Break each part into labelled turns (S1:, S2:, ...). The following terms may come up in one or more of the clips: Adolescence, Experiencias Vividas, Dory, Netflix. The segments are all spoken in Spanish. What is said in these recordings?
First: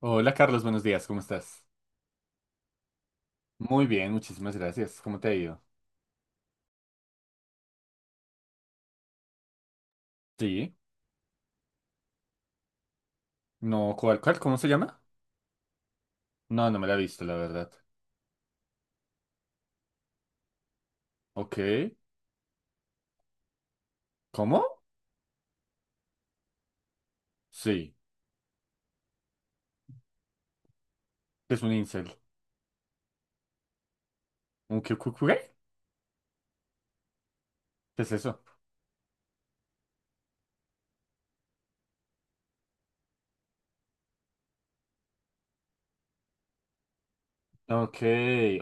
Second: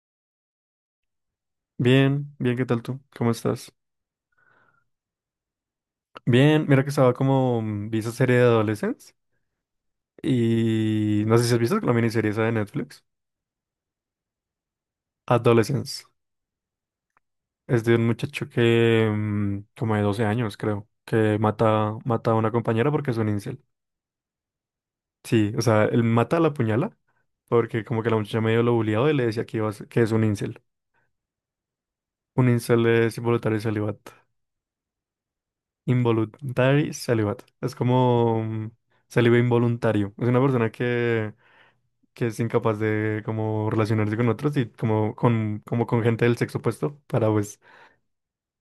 S1: Hola Carlos, buenos días, ¿cómo estás?
S2: Bien, bien, ¿qué tal tú? ¿Cómo estás?
S1: Muy bien, muchísimas gracias. ¿Cómo te ha ido?
S2: Bien, mira que estaba como, vi esa serie de Adolescence
S1: Sí.
S2: y no sé si has visto la miniserie esa de Netflix.
S1: No, ¿cuál, cuál? ¿Cómo se llama?
S2: Adolescence.
S1: No, no me la he visto, la verdad.
S2: Es de un muchacho que, como de 12 años, creo, que
S1: Ok.
S2: mata a una compañera porque es un incel.
S1: ¿Cómo?
S2: Sí, o sea, él mata a la puñala porque
S1: Sí.
S2: como que la muchacha medio lo bulleaba y le decía que, que es un incel.
S1: ¿Qué es un incel?
S2: Un incel es involuntario celibato.
S1: ¿Un qué? ¿Qué
S2: Involuntary celibato. Es
S1: ¿Qué es eso?
S2: como célibe involuntario. Es una persona que es incapaz de como relacionarse con otros y como con gente del sexo opuesto para pues,
S1: Ok.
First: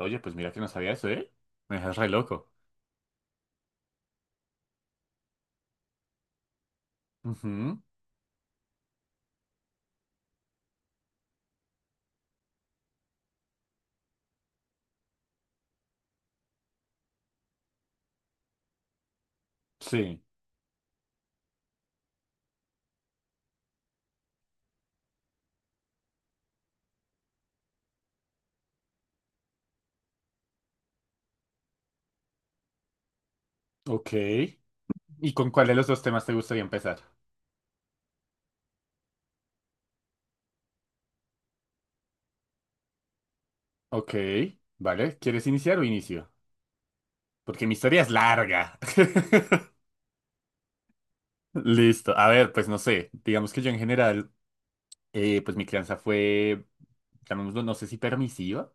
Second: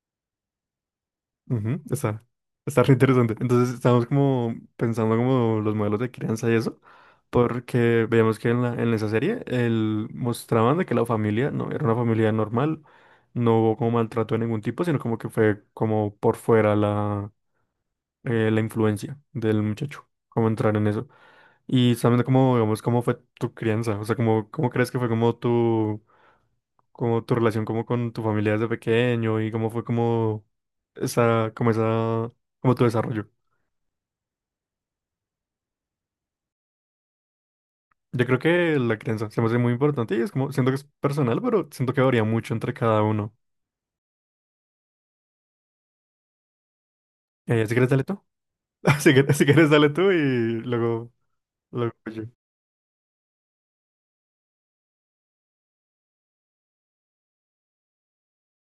S1: Oye, pues mira que no sabía eso, ¿eh? Me
S2: ujú,
S1: dejas re
S2: está,
S1: loco.
S2: está re interesante. Entonces estamos como pensando como los modelos de crianza y eso,
S1: Ujú,
S2: porque veíamos que en la, en esa serie el, mostraban de que la familia no era una familia normal, no hubo como maltrato de ningún tipo, sino como que fue como por fuera la, la influencia del muchacho,
S1: Sí.
S2: como entrar en eso. Y sabiendo cómo, digamos, cómo fue tu crianza, o sea, cómo, cómo crees que fue como tu relación como con tu familia desde pequeño y cómo fue como esa, como esa, como tu desarrollo.
S1: Ok. ¿Y con cuál de los dos temas te gustaría empezar?
S2: Yo creo que la crianza se me hace muy importante y es como, siento que es personal, pero siento que varía mucho entre cada uno.
S1: Ok. Vale, ¿quieres iniciar o inicio? Porque mi
S2: Si quieres,
S1: historia
S2: dale
S1: es
S2: tú.
S1: larga.
S2: Si quieres, si quieres, dale tú y luego, luego
S1: Listo.
S2: yo.
S1: A ver, pues no sé. Digamos que yo en general pues mi crianza fue, llamémoslo, no sé si permisiva,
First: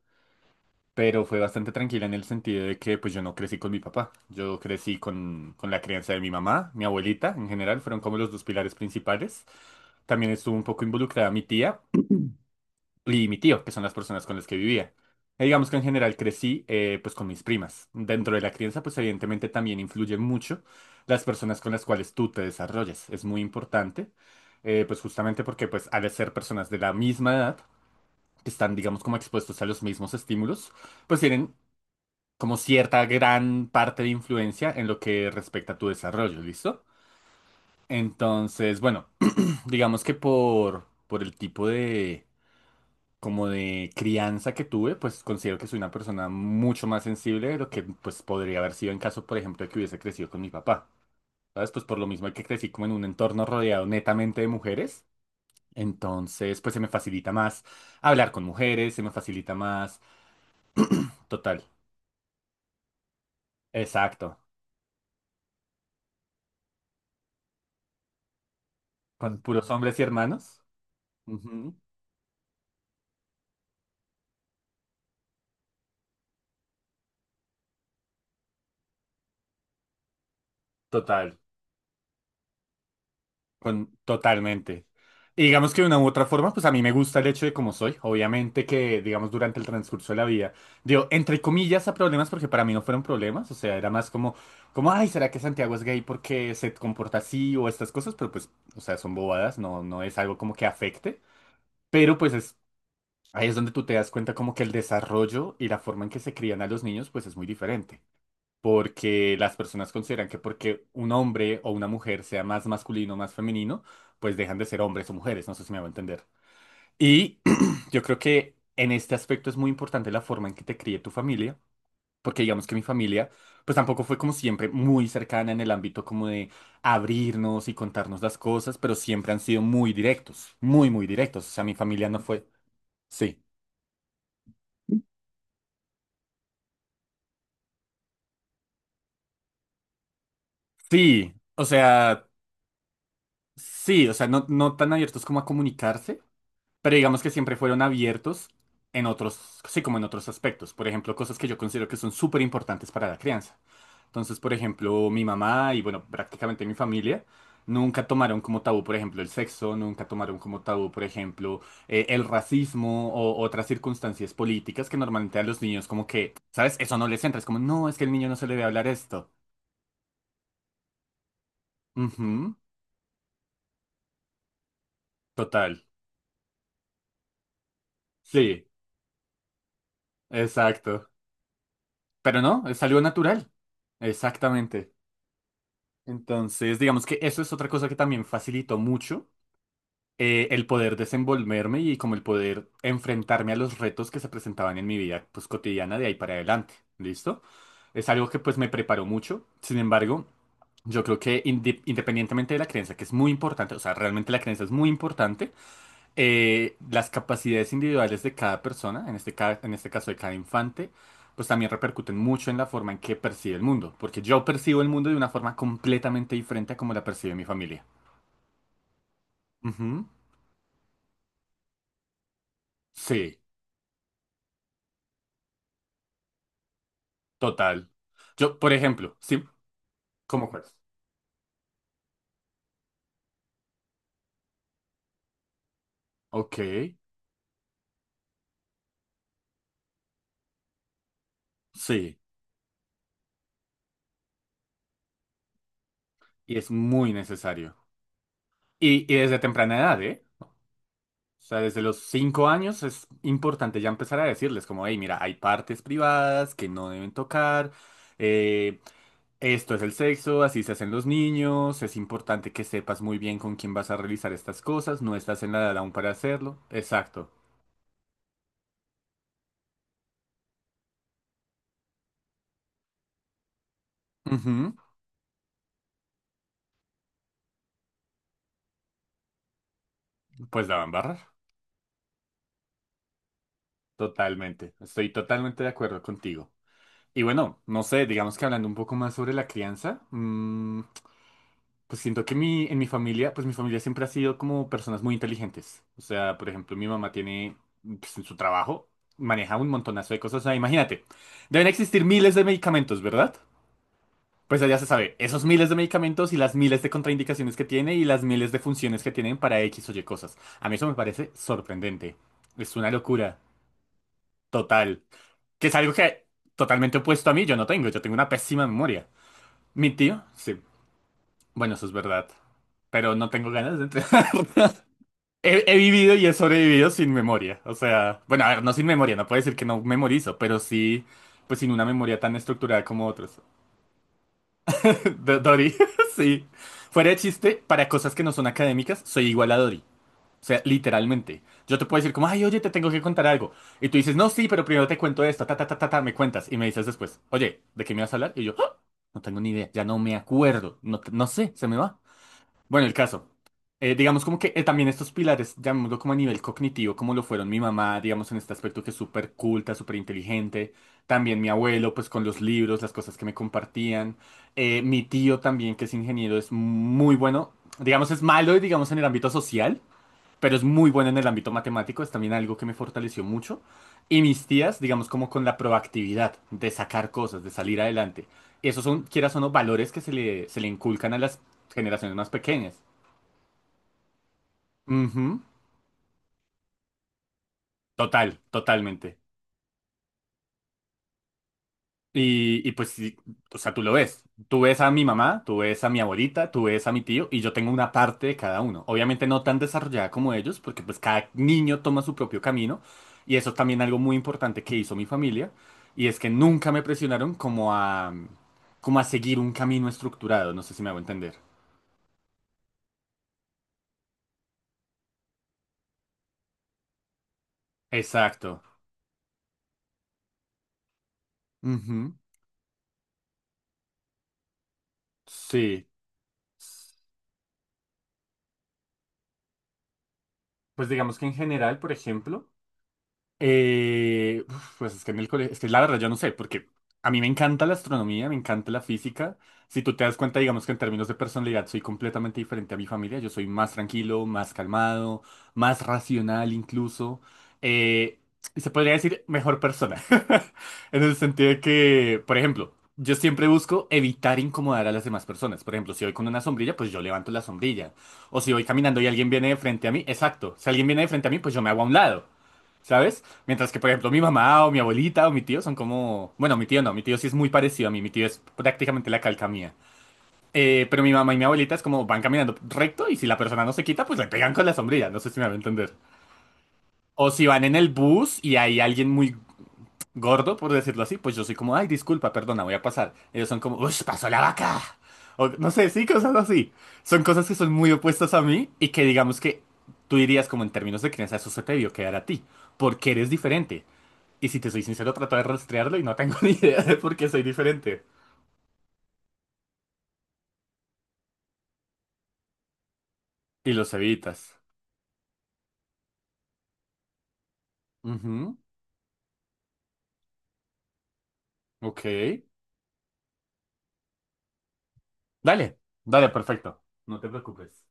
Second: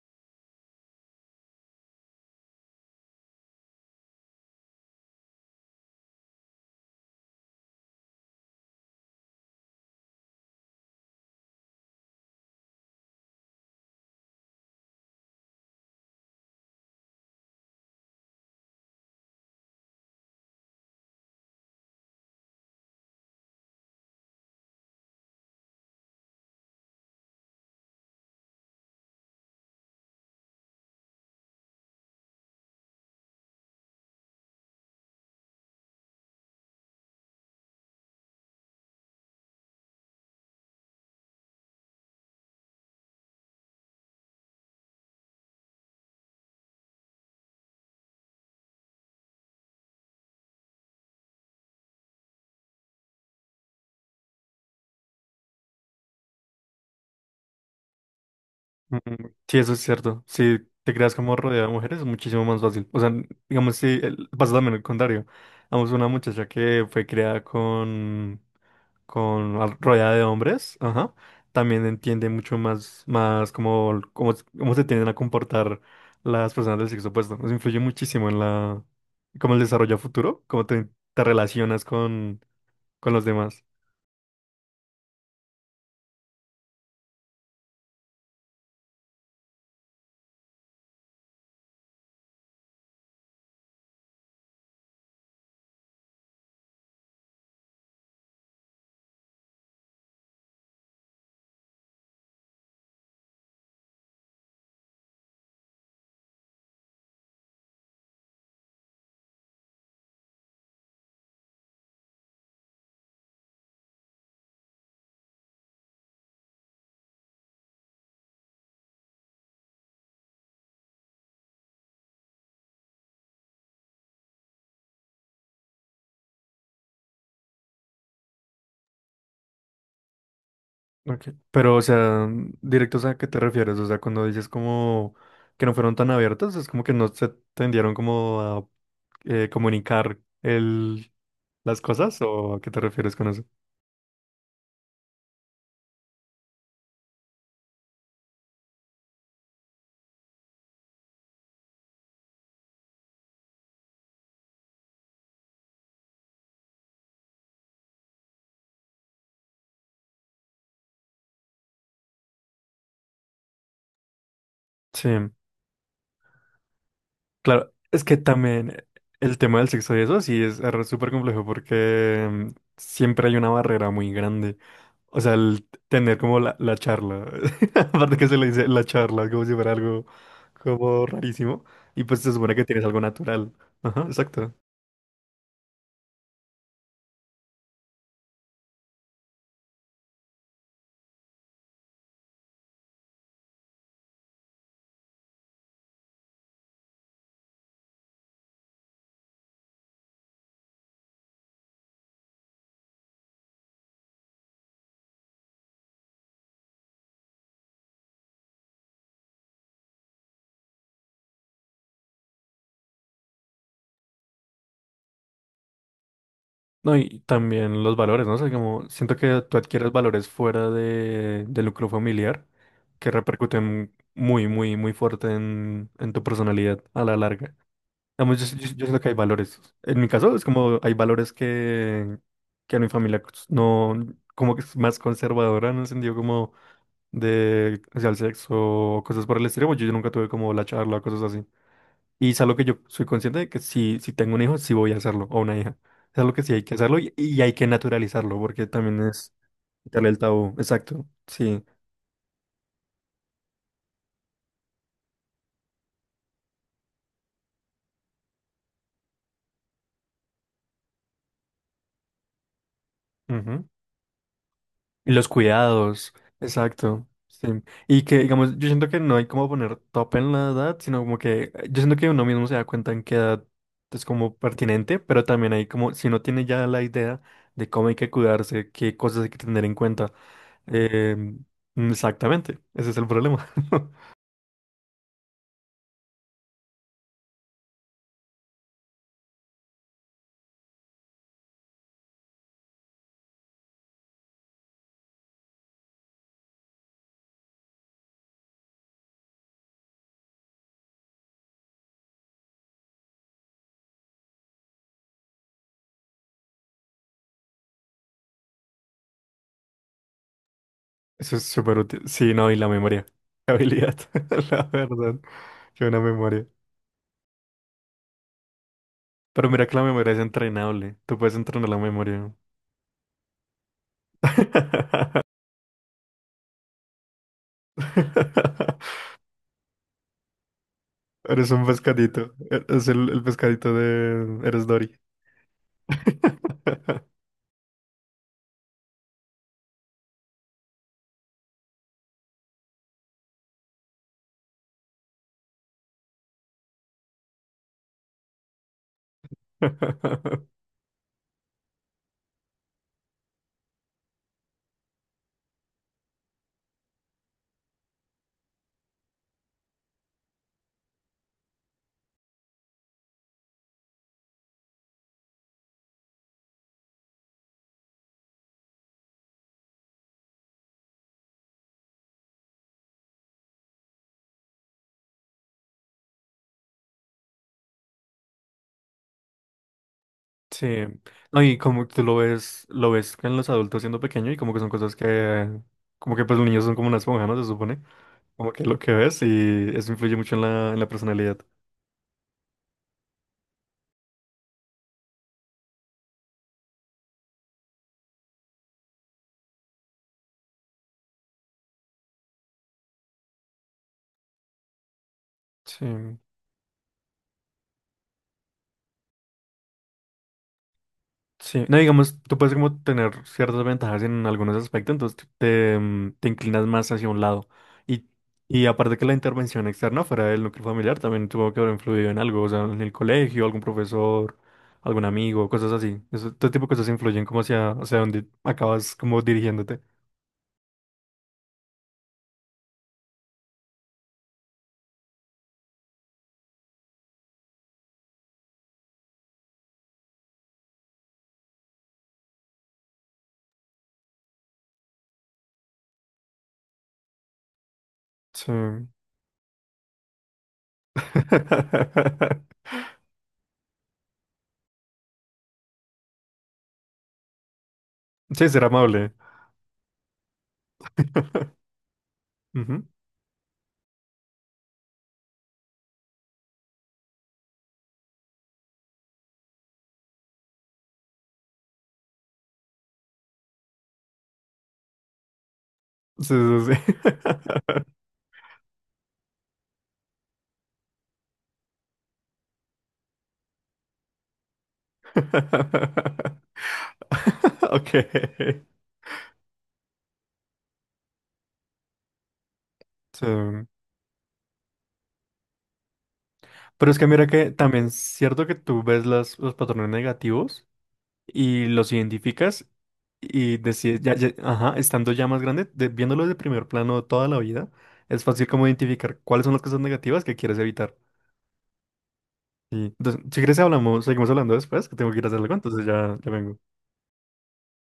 S1: pero fue bastante tranquila en el sentido de que pues yo no crecí con mi papá, yo crecí con la crianza de mi mamá, mi abuelita en general, fueron como los dos pilares principales. También estuvo un poco involucrada mi tía y mi tío, que son las personas con las que vivía. Y digamos que en general crecí pues con mis primas. Dentro de la crianza pues evidentemente también influye mucho las personas con las cuales tú te desarrollas, es muy importante. Pues justamente porque pues al ser personas de la misma edad, que están, digamos, como expuestos a los mismos estímulos, pues tienen como cierta gran parte de influencia en lo que respecta a tu desarrollo, ¿listo? Entonces, bueno, digamos que por el tipo de, como de crianza que tuve, pues considero que soy una persona mucho más sensible de lo que pues podría haber sido en caso, por ejemplo, de que hubiese crecido con mi papá. ¿Sabes? Pues por lo mismo que crecí como en un entorno rodeado netamente de mujeres, entonces pues se me facilita más hablar con mujeres,
S2: Mm,
S1: se me facilita
S2: sí, eso es
S1: más,
S2: cierto. Si te creas como
S1: total,
S2: rodeada de mujeres es muchísimo más fácil. O sea, digamos, si el-
S1: Exacto.
S2: pasa también el contrario. Vamos, una muchacha que fue creada con
S1: Con puros hombres y
S2: rodeada de
S1: hermanos.
S2: hombres, ajá,
S1: Ujú.
S2: también entiende mucho más, más cómo, cómo, cómo se tienden a comportar las personas del sexo opuesto. Nos influye muchísimo en la, cómo el desarrollo a futuro, cómo te, te
S1: Total.
S2: relacionas con los demás.
S1: Con, totalmente. Y digamos que de una u otra forma, pues a mí me gusta el hecho de cómo soy. Obviamente que, digamos, durante el transcurso de la vida, digo, entre comillas a problemas, porque para mí no fueron problemas. O sea, era más como, como, ay, ¿será que Santiago es gay porque se comporta así o estas cosas? Pero pues, o sea, son bobadas, no, no es algo como que afecte. Pero pues es, ahí es donde tú te das cuenta como que el desarrollo y la forma en que se crían a los niños, pues es muy diferente. Porque las personas consideran que porque un hombre o una mujer sea más masculino o más femenino, pues dejan de ser hombres o mujeres, no sé si me va a entender. Y yo creo que en este aspecto es muy importante la forma en que te críe tu familia, porque digamos que mi familia, pues tampoco fue como siempre muy cercana en el ámbito como de abrirnos y contarnos las cosas, pero siempre han sido muy directos, muy, muy
S2: Ok.
S1: directos. O sea, mi
S2: Pero, o
S1: familia no
S2: sea,
S1: fue...
S2: directos a qué te
S1: Sí,
S2: refieres, o sea, cuando dices como que no fueron tan abiertos, es como que no se tendieron como a comunicar el,
S1: sí, o
S2: las cosas,
S1: sea,
S2: ¿o a qué te refieres con eso?
S1: sí, o sea, no, no tan abiertos como a comunicarse. Pero digamos que siempre fueron abiertos en otros, sí, como en otros aspectos. Por ejemplo, cosas que yo considero que son súper importantes para la crianza. Entonces, por ejemplo, mi mamá y, bueno, prácticamente mi familia nunca tomaron como tabú, por ejemplo, el sexo, nunca tomaron como tabú, por ejemplo, el racismo o otras circunstancias políticas que
S2: Sí.
S1: normalmente a los niños como que, ¿sabes? Eso no les entra. Es como,
S2: Claro,
S1: no, es que
S2: es
S1: el
S2: que
S1: niño no se le debe
S2: también
S1: hablar esto.
S2: el tema del sexo y eso sí es súper complejo porque
S1: Ujú,
S2: siempre hay una barrera muy grande. O sea, el
S1: total.
S2: tener como la charla, aparte que se le
S1: Sí,
S2: dice la charla, como si fuera algo como
S1: exacto.
S2: rarísimo, y pues se
S1: Pero
S2: supone
S1: no,
S2: que
S1: es
S2: tienes algo
S1: algo natural.
S2: natural. Ajá, exacto.
S1: Exactamente. Entonces, digamos que eso es otra cosa que también facilitó mucho el poder desenvolverme y como el poder enfrentarme a los retos que se presentaban en mi vida pues cotidiana de ahí para adelante. ¿Listo? Es algo que pues me preparó mucho. Sin embargo, yo creo que independientemente de la creencia, que es muy importante, o sea, realmente la creencia es muy importante, las capacidades individuales de cada persona, en este caso de cada infante, pues también repercuten mucho en la forma en que percibe el mundo, porque yo percibo el mundo de una forma completamente diferente a como
S2: No,
S1: la
S2: y
S1: percibe mi
S2: también
S1: familia.
S2: los valores, ¿no? O sea, como siento que tú adquieres
S1: Ujú.
S2: valores fuera de, del núcleo familiar que
S1: Sí,
S2: repercuten muy, muy, muy fuerte en tu personalidad a la larga.
S1: total.
S2: Digamos, yo,
S1: Yo,
S2: yo,
S1: por
S2: yo siento que hay
S1: ejemplo, sí,
S2: valores. En mi caso, es
S1: ¿cómo cuál?
S2: como hay valores que a mi familia no, como que es más conservadora en el sentido como
S1: Ok,
S2: de, o sea, el sexo o cosas por el estilo. Pues yo nunca tuve como la charla o cosas así.
S1: sí,
S2: Y es algo que yo soy consciente de que si, si tengo un hijo, sí voy a hacerlo, o una hija. Es algo que sí
S1: y
S2: hay
S1: es
S2: que hacerlo
S1: muy
S2: y hay que
S1: necesario.
S2: naturalizarlo, porque también
S1: Y
S2: es
S1: desde temprana edad,
S2: quitarle el
S1: ¿eh?
S2: tabú. Exacto,
S1: O sea,
S2: sí.
S1: desde los 5 años es importante ya empezar a decirles como, hey, mira, hay partes privadas que no deben tocar, eh, Esto es el sexo, así se hacen los niños, es importante que sepas muy bien con
S2: Ujú.
S1: quién vas a realizar estas cosas,
S2: Y
S1: no
S2: los
S1: estás en la edad aún para
S2: cuidados,
S1: hacerlo.
S2: exacto.
S1: Exacto.
S2: Sí. Y que, digamos, yo siento que no hay como poner top en la edad, sino como que yo siento que uno mismo se da cuenta en qué edad es como
S1: Ujú,
S2: pertinente, pero también hay como, si uno tiene ya la idea de cómo hay que cuidarse, qué cosas hay que tener en cuenta.
S1: Pues la van a
S2: eh,
S1: barrar.
S2: Exactamente, ese es el problema.
S1: Totalmente. Estoy totalmente de acuerdo contigo. Y bueno, no sé, digamos que hablando un poco más sobre la crianza, mm, pues siento que en mi familia, pues mi familia siempre ha sido como personas muy inteligentes. O sea, por ejemplo, mi mamá tiene, pues en su trabajo, maneja un montonazo de cosas. O sea, imagínate, deben existir miles de medicamentos, ¿verdad? Pues ya se sabe, esos miles de medicamentos y las miles de contraindicaciones que tiene y las miles de funciones que tienen para X o Y cosas. A mí eso me parece
S2: Eso es súper útil.
S1: sorprendente.
S2: Sí, no, y la
S1: Es una
S2: memoria.
S1: locura.
S2: La habilidad, la
S1: Total.
S2: verdad.
S1: Que es
S2: Yo
S1: algo
S2: una
S1: que
S2: memoria.
S1: totalmente opuesto a mí yo no tengo. Yo tengo una pésima memoria.
S2: Pero mira que la
S1: Mi
S2: memoria es
S1: tío, sí.
S2: entrenable. Tú puedes entrenar
S1: Bueno,
S2: la
S1: eso es verdad.
S2: memoria.
S1: Pero no tengo ganas de entrenar. He vivido y he sobrevivido sin memoria. O sea, bueno, a ver, no sin memoria. No puedo decir que no memorizo, pero sí,
S2: Eres
S1: pues
S2: un
S1: sin una memoria
S2: pescadito.
S1: tan estructurada
S2: Es
S1: como
S2: el
S1: otros.
S2: pescadito de... Eres Dory.
S1: Dory, sí. Fuera de chiste, para cosas que no son académicas, soy igual a Dory. O sea, literalmente. Yo te puedo decir como, ay, oye, te tengo que contar algo. Y tú dices, no, sí, pero primero te cuento esto, ta, ta, ta, ta, ta, me cuentas. Y me dices después, oye, ¿de qué me vas a hablar? Y yo, "Ah, no tengo ni idea, ya no me acuerdo, no, no sé, se me va. Bueno, el caso. Digamos como que también estos pilares, llamémoslo como a nivel cognitivo, como lo fueron mi mamá, digamos en este aspecto que es súper culta, súper inteligente, también mi abuelo, pues con los libros, las cosas que me compartían, mi tío también, que es ingeniero, es muy bueno, digamos es malo, digamos en el ámbito social, pero es muy bueno en el ámbito matemático, es también algo que me fortaleció mucho, y mis tías, digamos como con la proactividad de sacar cosas, de salir adelante, esos son, quieras o no, valores que se le, se
S2: Sí.
S1: le inculcan a las
S2: No, y como tú
S1: generaciones más pequeñas.
S2: lo ves en los adultos siendo pequeño y como que son cosas
S1: Ujú,
S2: que... Como que pues los niños son como una esponja, ¿no? Se supone.
S1: Total,
S2: Como que lo que
S1: totalmente.
S2: ves y eso influye mucho en la personalidad.
S1: Y pues, sí, o sea, tú lo ves. Tú ves a mi mamá, tú ves a mi abuelita, tú ves a mi tío y yo tengo una parte de cada uno. Obviamente no tan desarrollada como ellos, porque pues cada niño toma su propio camino. Y eso es también algo muy importante que hizo mi familia. Y
S2: Sí.
S1: es que nunca me presionaron como a, como a seguir un camino estructurado. No sé si me hago entender.
S2: Sí, no digamos, tú puedes como tener ciertas ventajas en algunos aspectos, entonces tú te, te inclinas más hacia un lado. Y,
S1: Exacto.
S2: y aparte que la intervención externa fuera del núcleo familiar también tuvo que haber influido
S1: Ujú,
S2: en algo, o sea, en el colegio, algún profesor, algún amigo, cosas
S1: Sí.
S2: así. Eso, todo tipo de cosas influyen como hacia, hacia donde acabas como dirigiéndote.
S1: Pues digamos que en general, por ejemplo. Uf, pues es que en el colegio, es que la verdad yo no sé, porque a mí me encanta la astronomía, me encanta la física. Si tú te das cuenta, digamos que en términos de personalidad soy completamente diferente a mi familia. Yo soy más tranquilo, más calmado, más racional incluso. Eh,
S2: Sí.
S1: y se podría decir mejor persona. En el sentido de que, por ejemplo, yo siempre busco evitar incomodar a las demás personas. Por ejemplo, si voy con una sombrilla, pues yo levanto la sombrilla. O
S2: Sí,
S1: si voy
S2: ser
S1: caminando y
S2: amable.
S1: alguien viene de frente a mí, exacto. Si alguien viene de frente a mí, pues yo me hago a un lado.
S2: Ujú.
S1: ¿Sabes? Mientras que, por ejemplo, mi mamá o mi abuelita o mi tío son como... Bueno, mi tío no, mi tío sí es muy parecido a mí, mi tío es prácticamente la calca mía. Pero mi mamá y mi abuelita es como van caminando recto y si la persona no se quita, pues le pegan con la sombrilla, no sé si me va a entender.
S2: Sí, sí,
S1: O si
S2: sí.
S1: van en el bus y hay alguien muy gordo, por decirlo así, pues yo soy como, ay, disculpa, perdona, voy a pasar. Ellos son como, uy, pasó la vaca. O no sé, sí, cosas así. Son cosas que son muy
S2: Ok.
S1: opuestas a mí y que digamos que tú dirías como en términos de crianza, eso se te debió quedar a ti, porque eres
S2: Sí.
S1: diferente. Y si te soy sincero, trato de rastrearlo y no tengo ni idea
S2: Pero
S1: de
S2: es que
S1: por
S2: mira
S1: qué soy
S2: que también es
S1: diferente.
S2: cierto que tú ves las, los patrones negativos y los identificas y
S1: Y los
S2: decides, ya, ya-
S1: evitas.
S2: ajá, estando ya más grande, de- viéndolo de primer plano toda la vida, es fácil
S1: Ujú,
S2: como identificar cuáles son las cosas negativas que quieres evitar.
S1: Ok.
S2: Y, entonces, si quieres hablamos, seguimos hablando después, que tengo que ir a hacer algo,
S1: Dale,
S2: entonces ya,
S1: dale,
S2: ya vengo.
S1: perfecto. No te preocupes.